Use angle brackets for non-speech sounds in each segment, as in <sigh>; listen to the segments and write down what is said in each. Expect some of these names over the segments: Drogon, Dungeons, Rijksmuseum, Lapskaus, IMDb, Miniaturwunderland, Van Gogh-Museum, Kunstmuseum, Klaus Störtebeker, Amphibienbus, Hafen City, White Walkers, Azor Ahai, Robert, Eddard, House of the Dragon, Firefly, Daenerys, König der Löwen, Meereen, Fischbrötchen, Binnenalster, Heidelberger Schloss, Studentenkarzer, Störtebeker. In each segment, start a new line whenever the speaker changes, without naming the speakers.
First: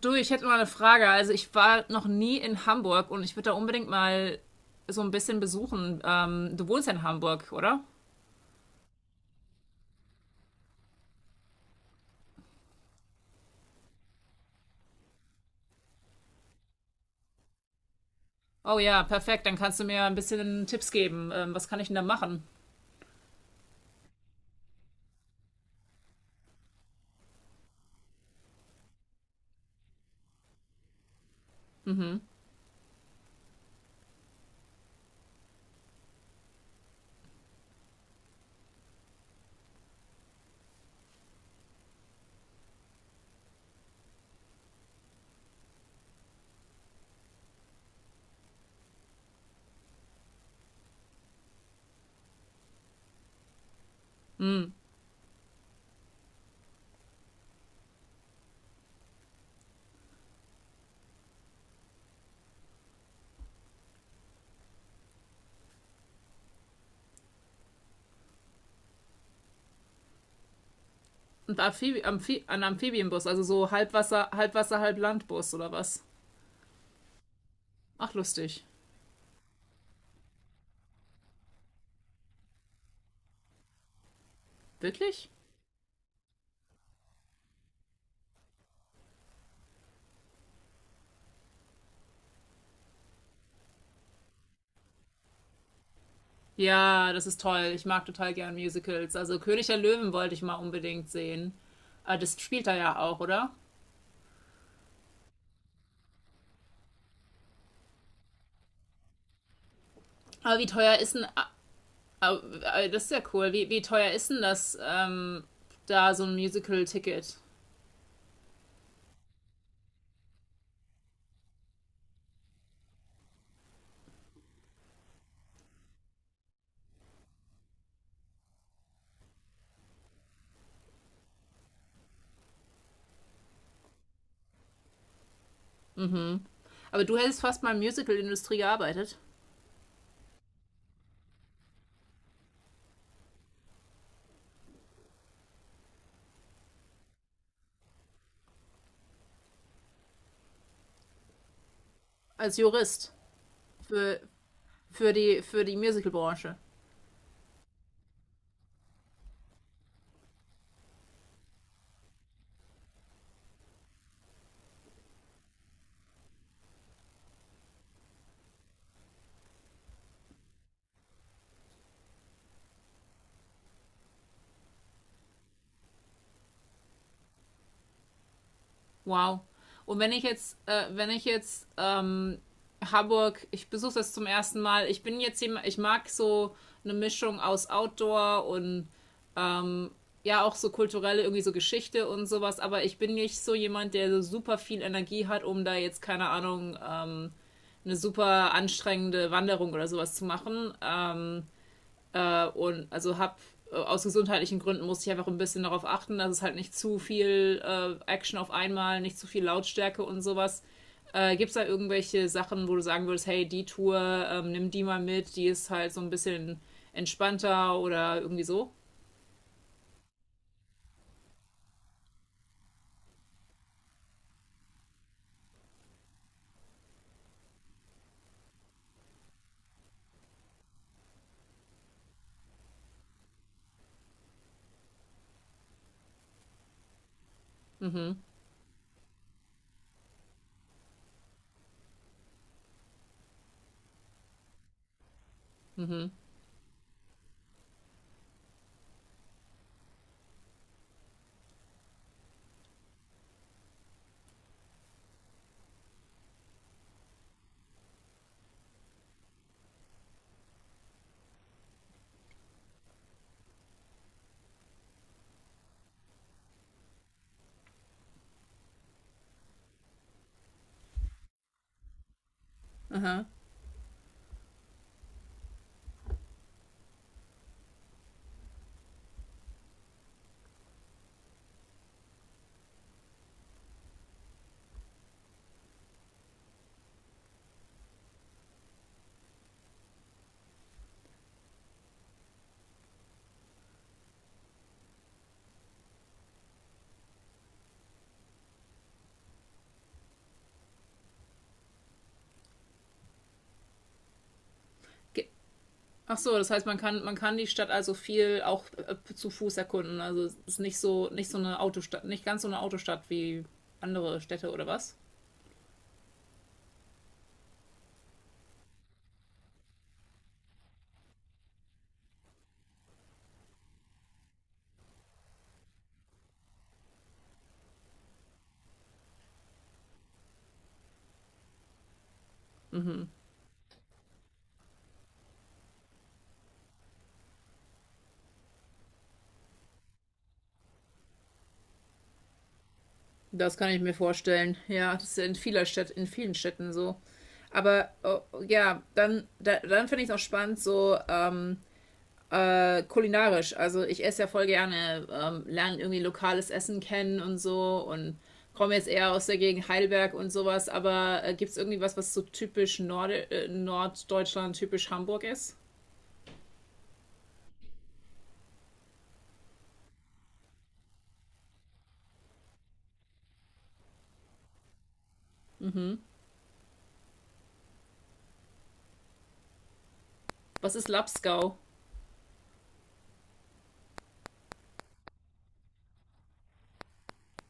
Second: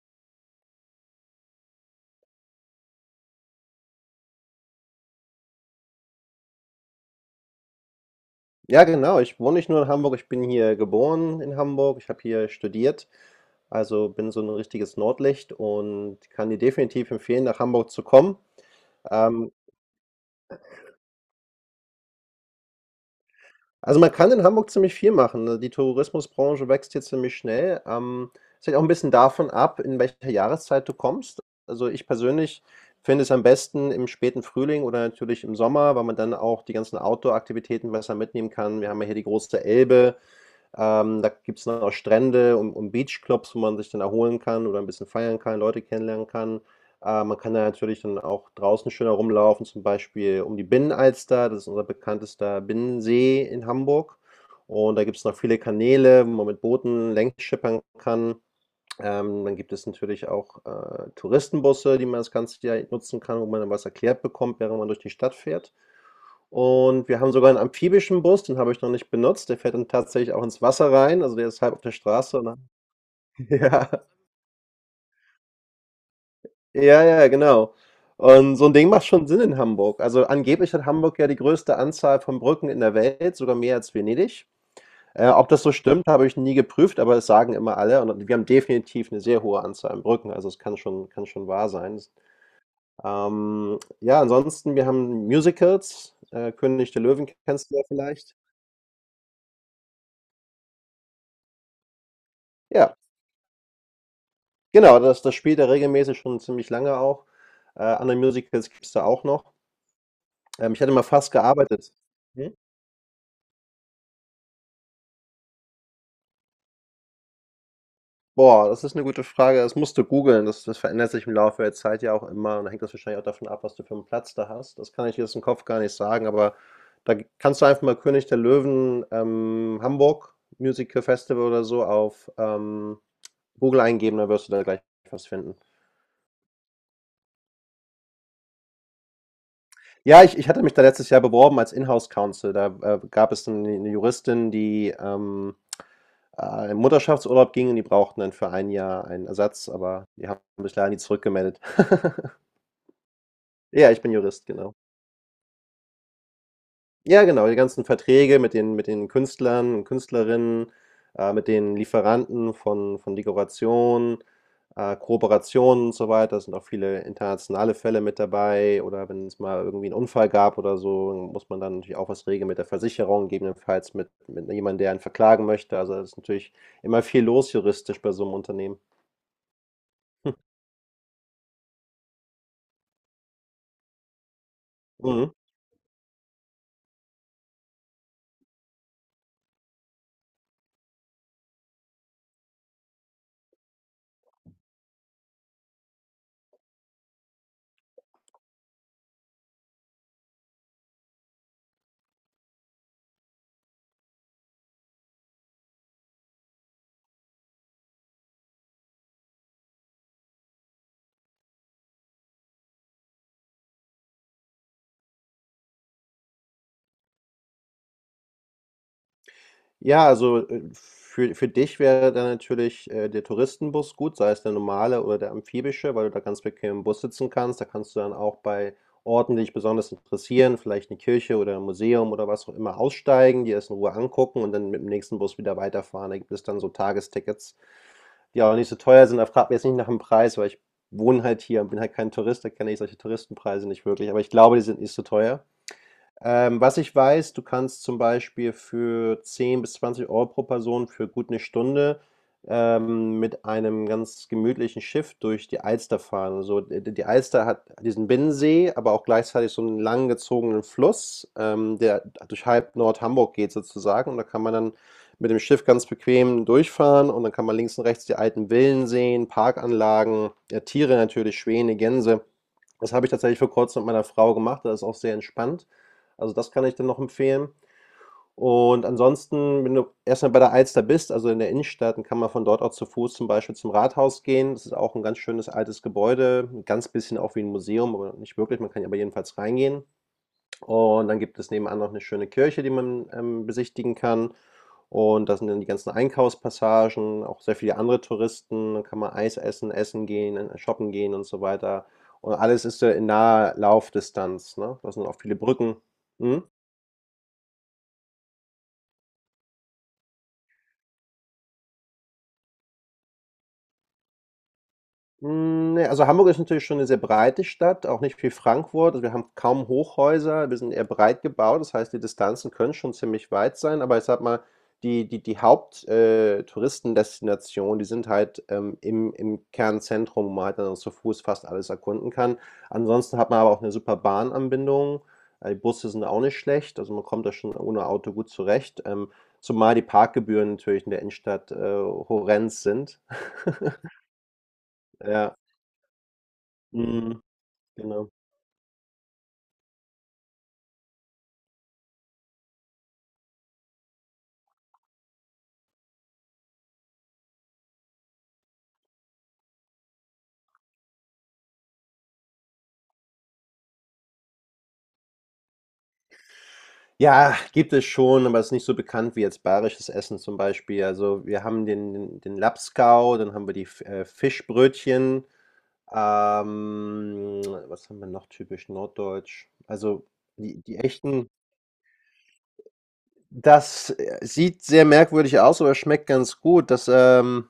Du, ich hätte mal eine Frage. Also ich war noch nie in Hamburg und ich würde da unbedingt mal so ein bisschen besuchen. Du wohnst ja in Hamburg, oder?
Ja, genau. Ich wohne nicht nur in Hamburg, ich bin hier geboren in Hamburg. Ich habe hier studiert, also bin so ein richtiges Nordlicht und kann dir definitiv empfehlen, nach Hamburg zu kommen.
Oh ja, perfekt.
Ähm,
Dann kannst du mir ein bisschen Tipps geben. Was kann ich denn da machen?
also man kann in Hamburg ziemlich viel machen, ne? Die Tourismusbranche wächst hier ziemlich schnell. Es hängt auch ein bisschen davon ab, in welcher Jahreszeit du kommst. Also ich persönlich finde es am besten im späten Frühling oder natürlich im Sommer, weil man dann auch die ganzen Outdoor-Aktivitäten besser mitnehmen kann. Wir haben ja hier die große Elbe. Da gibt es dann auch Strände und Beachclubs, wo man sich dann erholen kann oder ein bisschen feiern kann, Leute kennenlernen kann. Man kann da natürlich dann auch draußen schön herumlaufen, zum Beispiel um die Binnenalster, das ist unser bekanntester Binnensee in Hamburg. Und da gibt es noch viele Kanäle, wo man mit Booten längs schippern kann. Dann gibt es natürlich auch Touristenbusse, die man das ganze Jahr nutzen kann, wo man dann was erklärt bekommt, während man durch die Stadt fährt. Und wir haben sogar einen amphibischen Bus, den habe ich noch nicht benutzt. Der fährt dann tatsächlich auch ins Wasser rein, also der
Ein
ist halb auf der
Amphibi
Straße
Amphi
und
ein
dann
Amphibienbus, also
<laughs>
so
ja,
Halbwasser, Halbwasser, Halblandbus oder was?
ja, ja, genau.
Ach,
Und
lustig.
so ein Ding macht schon Sinn in Hamburg. Also, angeblich hat Hamburg ja die größte Anzahl von Brücken in der Welt, sogar mehr als Venedig. Äh,
Wirklich?
ob das so stimmt, habe ich nie geprüft, aber es sagen immer alle und wir haben definitiv eine sehr hohe Anzahl an Brücken, also es kann schon wahr sein. Ja, ansonsten, wir haben Musicals. König der
Ja, das
Löwen
ist
kennst
toll.
du ja
Ich mag total
vielleicht.
gern Musicals. Also König der Löwen wollte ich mal unbedingt sehen. Ah, das spielt er
Ja,
ja auch, oder?
genau, das spielt er regelmäßig schon ziemlich lange auch. Andere Musicals gibt es da auch noch.
Aber wie
Ich hatte
teuer
mal
ist ein
fast gearbeitet. Hm?
Das ist ja cool. Wie teuer ist denn das, da so ein Musical-Ticket?
Boah, das ist eine gute Frage. Das musst du googeln. Das verändert sich im Laufe der Zeit ja auch immer. Und da hängt das wahrscheinlich auch davon ab, was du für einen Platz da hast. Das kann ich jetzt im Kopf gar nicht sagen, aber da kannst du einfach mal König der Löwen Hamburg Musical Festival oder so auf Google eingeben, dann wirst du da gleich was finden.
Aber du hättest fast mal in der Musical-Industrie gearbeitet.
Ja, ich hatte mich da letztes Jahr beworben als Inhouse Counsel. Da gab es eine 'ne Juristin, die in Mutterschaftsurlaub ging und die brauchten dann für ein Jahr einen Ersatz, aber die haben sich leider nie zurückgemeldet. <laughs>
Als Jurist.
Ja, ich bin
Für,
Jurist, genau.
für die Musical-Branche.
Ja, genau, die ganzen Verträge mit den Künstlern und Künstlerinnen, mit den Lieferanten von Dekorationen, Kooperationen und so weiter. Es sind auch viele internationale Fälle mit dabei. Oder wenn es mal irgendwie einen Unfall gab oder so, muss man dann natürlich auch was regeln mit der Versicherung, gegebenenfalls mit jemandem, der einen verklagen möchte. Also es ist natürlich immer viel los juristisch bei so einem Unternehmen.
Wow. Und
<laughs>
wenn ich jetzt, Hamburg, ich besuche das zum ersten Mal. Ich bin
Mhm.
jetzt jemand, ich mag so eine Mischung aus Outdoor und ja auch so kulturelle, irgendwie so Geschichte und sowas, aber ich bin nicht so jemand, der so super viel Energie hat, um da jetzt, keine Ahnung, eine super anstrengende Wanderung oder sowas zu machen. Und also habe aus gesundheitlichen Gründen musste ich einfach ein bisschen darauf achten, dass es halt nicht zu viel Action auf einmal, nicht zu viel Lautstärke und sowas. Gibt es da irgendwelche Sachen, wo du sagen würdest, hey, die Tour, nimm die mal mit, die ist halt so ein bisschen entspannter oder irgendwie so?
Ja, also für dich wäre dann natürlich der Touristenbus gut, sei es der normale oder der amphibische, weil du da ganz bequem im Bus sitzen kannst. Da kannst du dann auch bei Orten, die dich besonders interessieren, vielleicht eine Kirche oder ein Museum oder was auch immer, aussteigen, dir das in Ruhe angucken und dann mit dem nächsten Bus wieder weiterfahren. Da gibt es dann so Tagestickets, die auch nicht so teuer sind. Da fragt mich jetzt nicht nach dem Preis, weil ich wohne halt hier und bin halt kein Tourist, da kenne ich solche Touristenpreise nicht wirklich. Aber ich glaube, die sind nicht so teuer. Was ich weiß, du kannst zum Beispiel für 10 bis 20 Euro pro Person für gut 'ne Stunde mit einem ganz gemütlichen Schiff durch die Alster fahren. Also, d die Alster hat diesen Binnensee, aber auch gleichzeitig so einen langgezogenen Fluss, der durch halb Nord-Hamburg geht sozusagen. Und da kann man dann mit dem Schiff ganz bequem durchfahren und dann kann man links und rechts die alten Villen sehen, Parkanlagen, ja, Tiere natürlich, Schwäne, Gänse. Das habe ich
Ja.
tatsächlich vor Kurzem mit meiner Frau gemacht, das ist auch sehr entspannt. Also das kann ich dann noch empfehlen. Und ansonsten, wenn du erstmal bei der Alster bist, also in der Innenstadt, dann kann man von dort auch zu Fuß zum Beispiel zum Rathaus gehen. Das ist auch ein ganz schönes altes Gebäude, ein ganz bisschen auch wie ein Museum, aber nicht wirklich. Man kann ja aber jedenfalls reingehen. Und dann gibt es nebenan noch eine schöne Kirche, die man besichtigen kann. Und da sind dann die ganzen Einkaufspassagen, auch sehr viele andere Touristen. Dann kann man Eis essen, essen gehen, shoppen gehen und so weiter. Und alles ist so in naher Laufdistanz, ne? Da sind auch viele Brücken.
Ach so,
Hm?
das heißt, man kann die Stadt also viel auch zu Fuß erkunden. Also es ist nicht so, nicht so eine Autostadt, nicht ganz so eine Autostadt wie andere Städte oder was?
Hm, ne, also Hamburg ist natürlich schon eine sehr breite Stadt, auch nicht wie Frankfurt. Also, wir haben kaum Hochhäuser, wir sind eher breit gebaut. Das heißt, die Distanzen können schon ziemlich weit sein, aber ich sage mal, die Haupt Touristendestinationen, die sind halt im Kernzentrum, wo man halt dann zu Fuß fast alles erkunden kann. Ansonsten hat man aber auch eine super Bahnanbindung. Die Busse sind auch nicht schlecht, also man kommt da schon ohne Auto gut zurecht, zumal die Parkgebühren natürlich in der Innenstadt horrend sind.
Das kann ich
<laughs>
mir vorstellen. Ja, das ist ja in
Ja,
vieler Stadt, in vielen Städten so.
mhm.
Aber
Genau.
oh, ja, dann, da, dann finde ich es auch spannend, so kulinarisch. Also ich esse ja voll gerne, lerne irgendwie lokales Essen kennen und so und komme jetzt eher aus der Gegend Heidelberg und sowas. Aber gibt es irgendwie was, was so typisch Norde Norddeutschland, typisch Hamburg ist?
Ja, gibt es schon, aber es ist nicht so bekannt wie jetzt bayerisches Essen zum Beispiel. Also wir haben den Lapskaus, dann haben wir die Fischbrötchen. Ähm, was haben wir noch typisch norddeutsch? Also die,
Was
die
ist
echten.
Lapskau?
Das sieht sehr merkwürdig aus, aber schmeckt ganz gut. Das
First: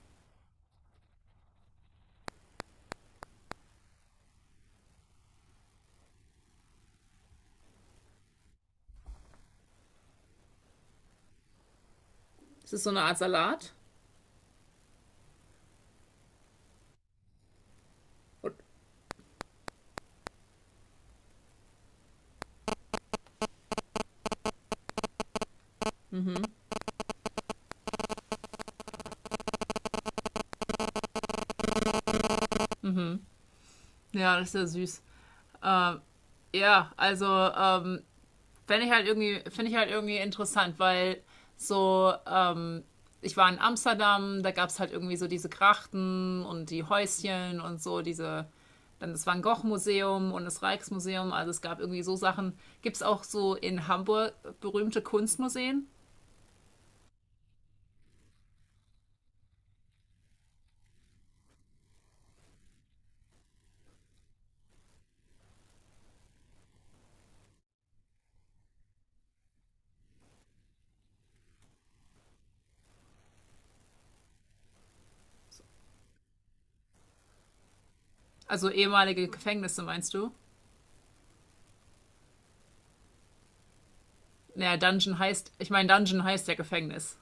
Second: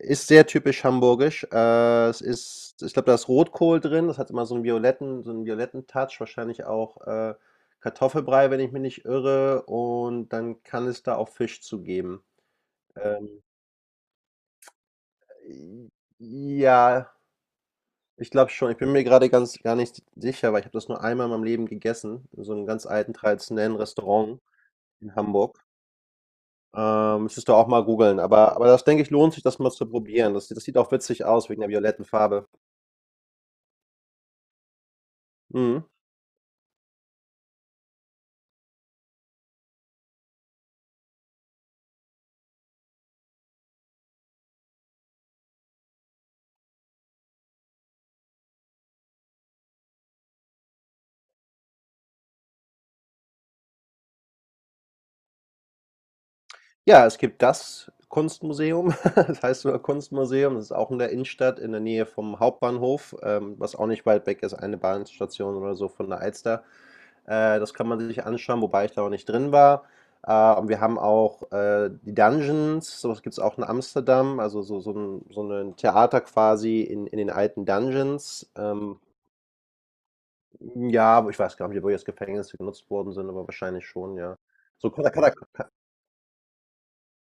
ist sehr typisch hamburgisch. Es ist, ich glaube, da ist Rotkohl drin. Das hat immer so einen violetten Touch. Wahrscheinlich auch Kartoffelbrei, wenn ich mich nicht irre. Und dann kann es da auch Fisch zu geben.
Ist das so eine Art
Ähm,
Salat?
ja, ich glaube schon. Ich bin mir gerade ganz gar nicht sicher, weil ich habe das nur einmal in meinem Leben gegessen, in so einem ganz alten traditionellen Restaurant in Hamburg. Müsstest du auch mal googeln. Aber das denke ich, lohnt sich, das mal zu probieren. Das sieht auch witzig aus wegen der violetten Farbe.
Ja, das ist ja süß.
Mhm.
Ja, also Fände ich halt irgendwie, finde ich halt irgendwie interessant, weil so, ich war in Amsterdam, da gab es halt irgendwie so diese Krachten und die Häuschen und so, diese, dann das Van Gogh-Museum und das Rijksmuseum, also es gab irgendwie so Sachen. Gibt es auch so in Hamburg berühmte Kunstmuseen?
Ja, es gibt das Kunstmuseum. <laughs> Das heißt sogar Kunstmuseum. Das ist auch in der Innenstadt, in der Nähe vom Hauptbahnhof, was auch nicht weit weg ist, eine Bahnstation oder so von der Alster. Das kann man sich anschauen, wobei ich da auch nicht drin war. Und wir haben auch die Dungeons, sowas gibt es auch in Amsterdam, also so ein Theater quasi in den alten Dungeons.
Also ehemalige Gefängnisse, meinst du?
Hm, ja, aber ich weiß gar nicht, wo jetzt Gefängnisse genutzt worden sind, aber wahrscheinlich schon, ja.
Naja,
So
Dungeon
Katakata.
heißt, ich meine, Dungeon heißt ja Gefängnis.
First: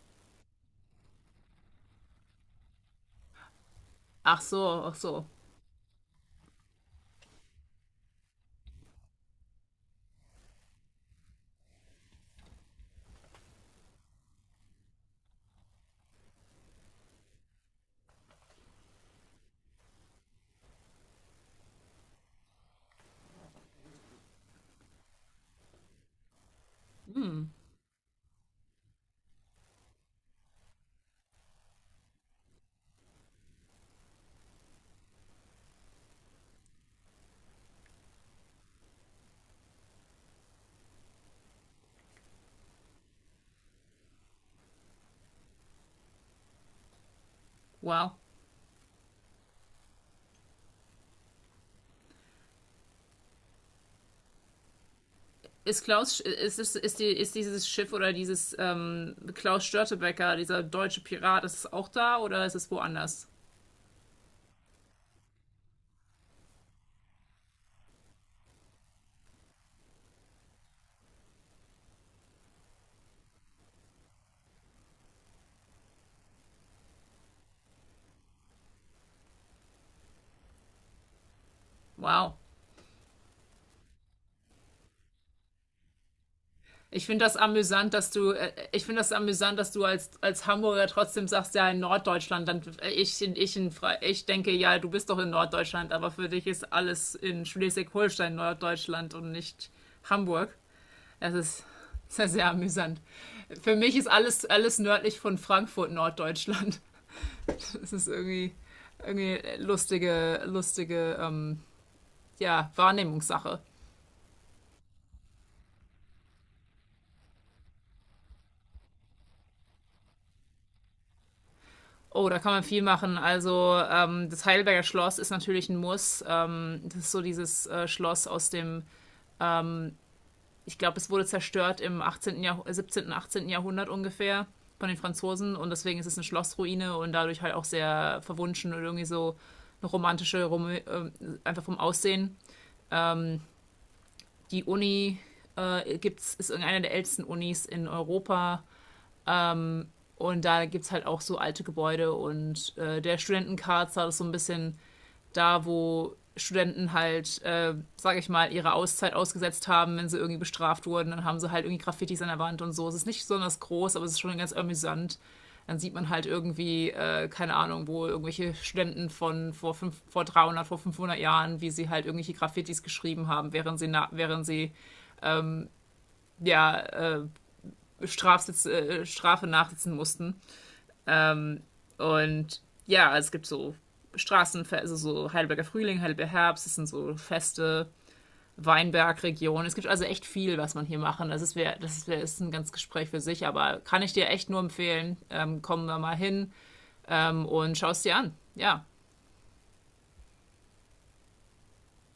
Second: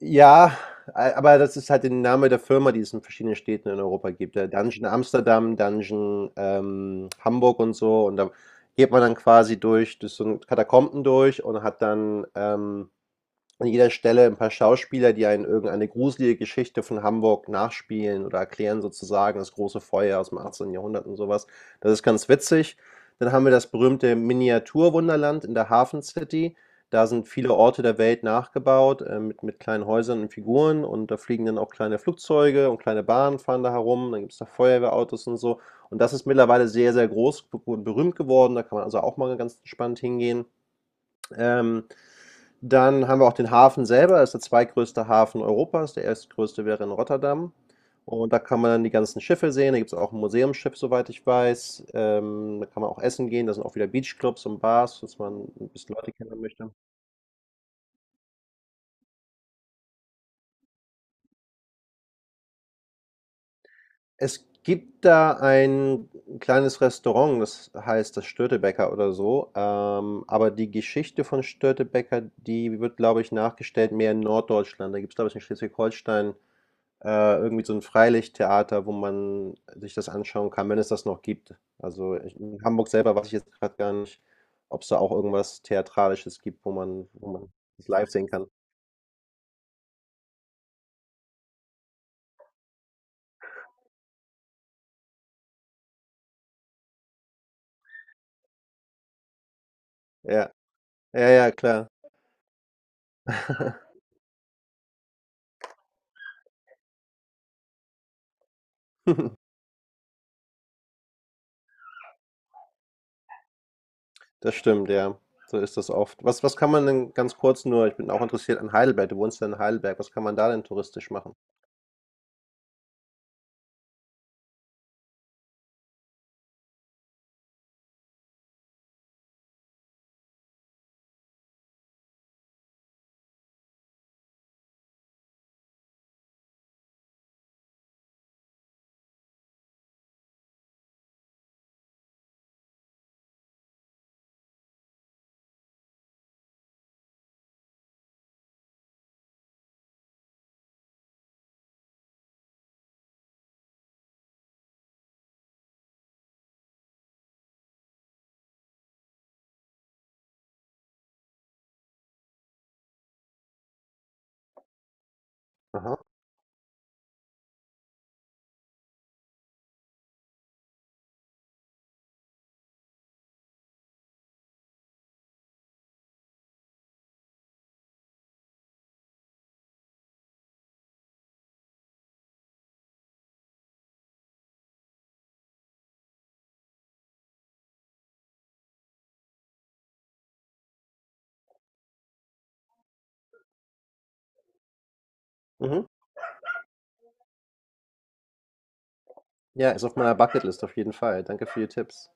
Ja, aber das ist halt der Name der Firma, die es in verschiedenen Städten in Europa gibt.
Ach
Der
so,
Dungeon
ach so.
Amsterdam, Dungeon Hamburg und so. Und da geht man dann quasi durch, durch so ein Katakomben durch und hat dann an jeder Stelle ein paar Schauspieler, die einen irgendeine gruselige Geschichte von Hamburg nachspielen oder erklären sozusagen das große Feuer aus dem 18. Jahrhundert und sowas. Das ist ganz witzig. Dann haben wir das berühmte Miniaturwunderland in der Hafen City. Da sind viele Orte der Welt nachgebaut, mit kleinen Häusern und Figuren. Und da fliegen dann auch kleine Flugzeuge und kleine Bahnen fahren da herum. Dann gibt es da Feuerwehrautos und so. Und das ist mittlerweile sehr, sehr groß und berühmt geworden. Da kann man also auch mal ganz entspannt hingehen. Ähm, dann haben wir auch den Hafen selber, das ist der zweitgrößte Hafen Europas. Der erstgrößte wäre in Rotterdam.
Wow.
Und da kann man dann die ganzen Schiffe sehen. Da gibt es auch ein Museumsschiff, soweit ich weiß. Da kann man auch essen gehen. Da sind auch wieder Beachclubs und Bars, dass man ein
Ist
bisschen Leute
Klaus,
kennenlernen
ist,
möchte.
ist, ist, die, ist dieses Schiff oder dieses Klaus Störtebeker dieser deutsche Pirat, ist es auch da oder ist es woanders?
Es gibt da ein kleines Restaurant, das heißt das Störtebeker oder so. Aber die Geschichte von Störtebeker, die wird, glaube ich, nachgestellt mehr in Norddeutschland. Da gibt es, glaube ich, in Schleswig-Holstein irgendwie so ein Freilichttheater, wo man sich das anschauen kann, wenn es das noch gibt. Also,
Wow.
ich in Hamburg selber weiß ich jetzt gerade gar nicht, ob es da auch irgendwas Theatralisches gibt, wo
Ich
man
finde
wo
das
man das
amüsant, dass
live sehen
du,
kann.
ich finde das amüsant, dass du als Hamburger trotzdem sagst, ja, in Norddeutschland, dann ich denke, ja, du bist doch in Norddeutschland, aber für dich ist alles in Schleswig-Holstein Norddeutschland und nicht Hamburg.
Ja, ja,
Das
ja,
ist
klar.
sehr, sehr amüsant. Für mich
<laughs>
ist alles nördlich von Frankfurt Norddeutschland. Es ist irgendwie, irgendwie lustige, lustige ja, Wahrnehmungssache.
Das stimmt, ja. So ist das oft. Was kann man denn ganz kurz, nur ich bin auch interessiert an Heidelberg. Du wohnst ja in Heidelberg. Was kann man da denn touristisch machen?
Oh, da kann man viel machen. Also das Heidelberger Schloss ist natürlich ein Muss. Das ist so dieses Schloss aus dem, ich glaube, es wurde zerstört im 18. Jahrh 17., 18. Jahrhundert ungefähr von den Franzosen und deswegen ist es eine Schlossruine und dadurch halt auch sehr verwunschen und irgendwie so eine romantische, rom einfach vom Aussehen. Die Uni gibt's, ist irgendeine der ältesten Unis in Europa. Und da gibt es halt auch so alte Gebäude und der Studentenkarzer ist so ein bisschen da, wo Studenten halt, sage ich mal, ihre Auszeit ausgesetzt haben, wenn sie irgendwie bestraft wurden. Dann haben sie halt irgendwie Graffitis an der Wand und so. Es ist nicht besonders groß, aber es ist schon ganz amüsant. Dann sieht
Aha,
man halt irgendwie, keine Ahnung, wo irgendwelche Studenten von vor, fünf, vor 300, vor 500 Jahren, wie sie halt irgendwelche Graffitis geschrieben haben, während sie, na, während sie ja, Strafe nachsitzen mussten. Und ja, es gibt so Straßenfeste, also so Heidelberger Frühling, Heidelberger Herbst, es sind so Feste, Weinbergregion. Es gibt also echt viel, was man hier machen. Das ist ein ganz Gespräch für sich, aber kann ich dir echt nur empfehlen. Komm
mhm.
da mal hin und schau es dir an. Ja,
Ja, ist auf meiner Bucketlist auf jeden Fall. Danke für die Tipps.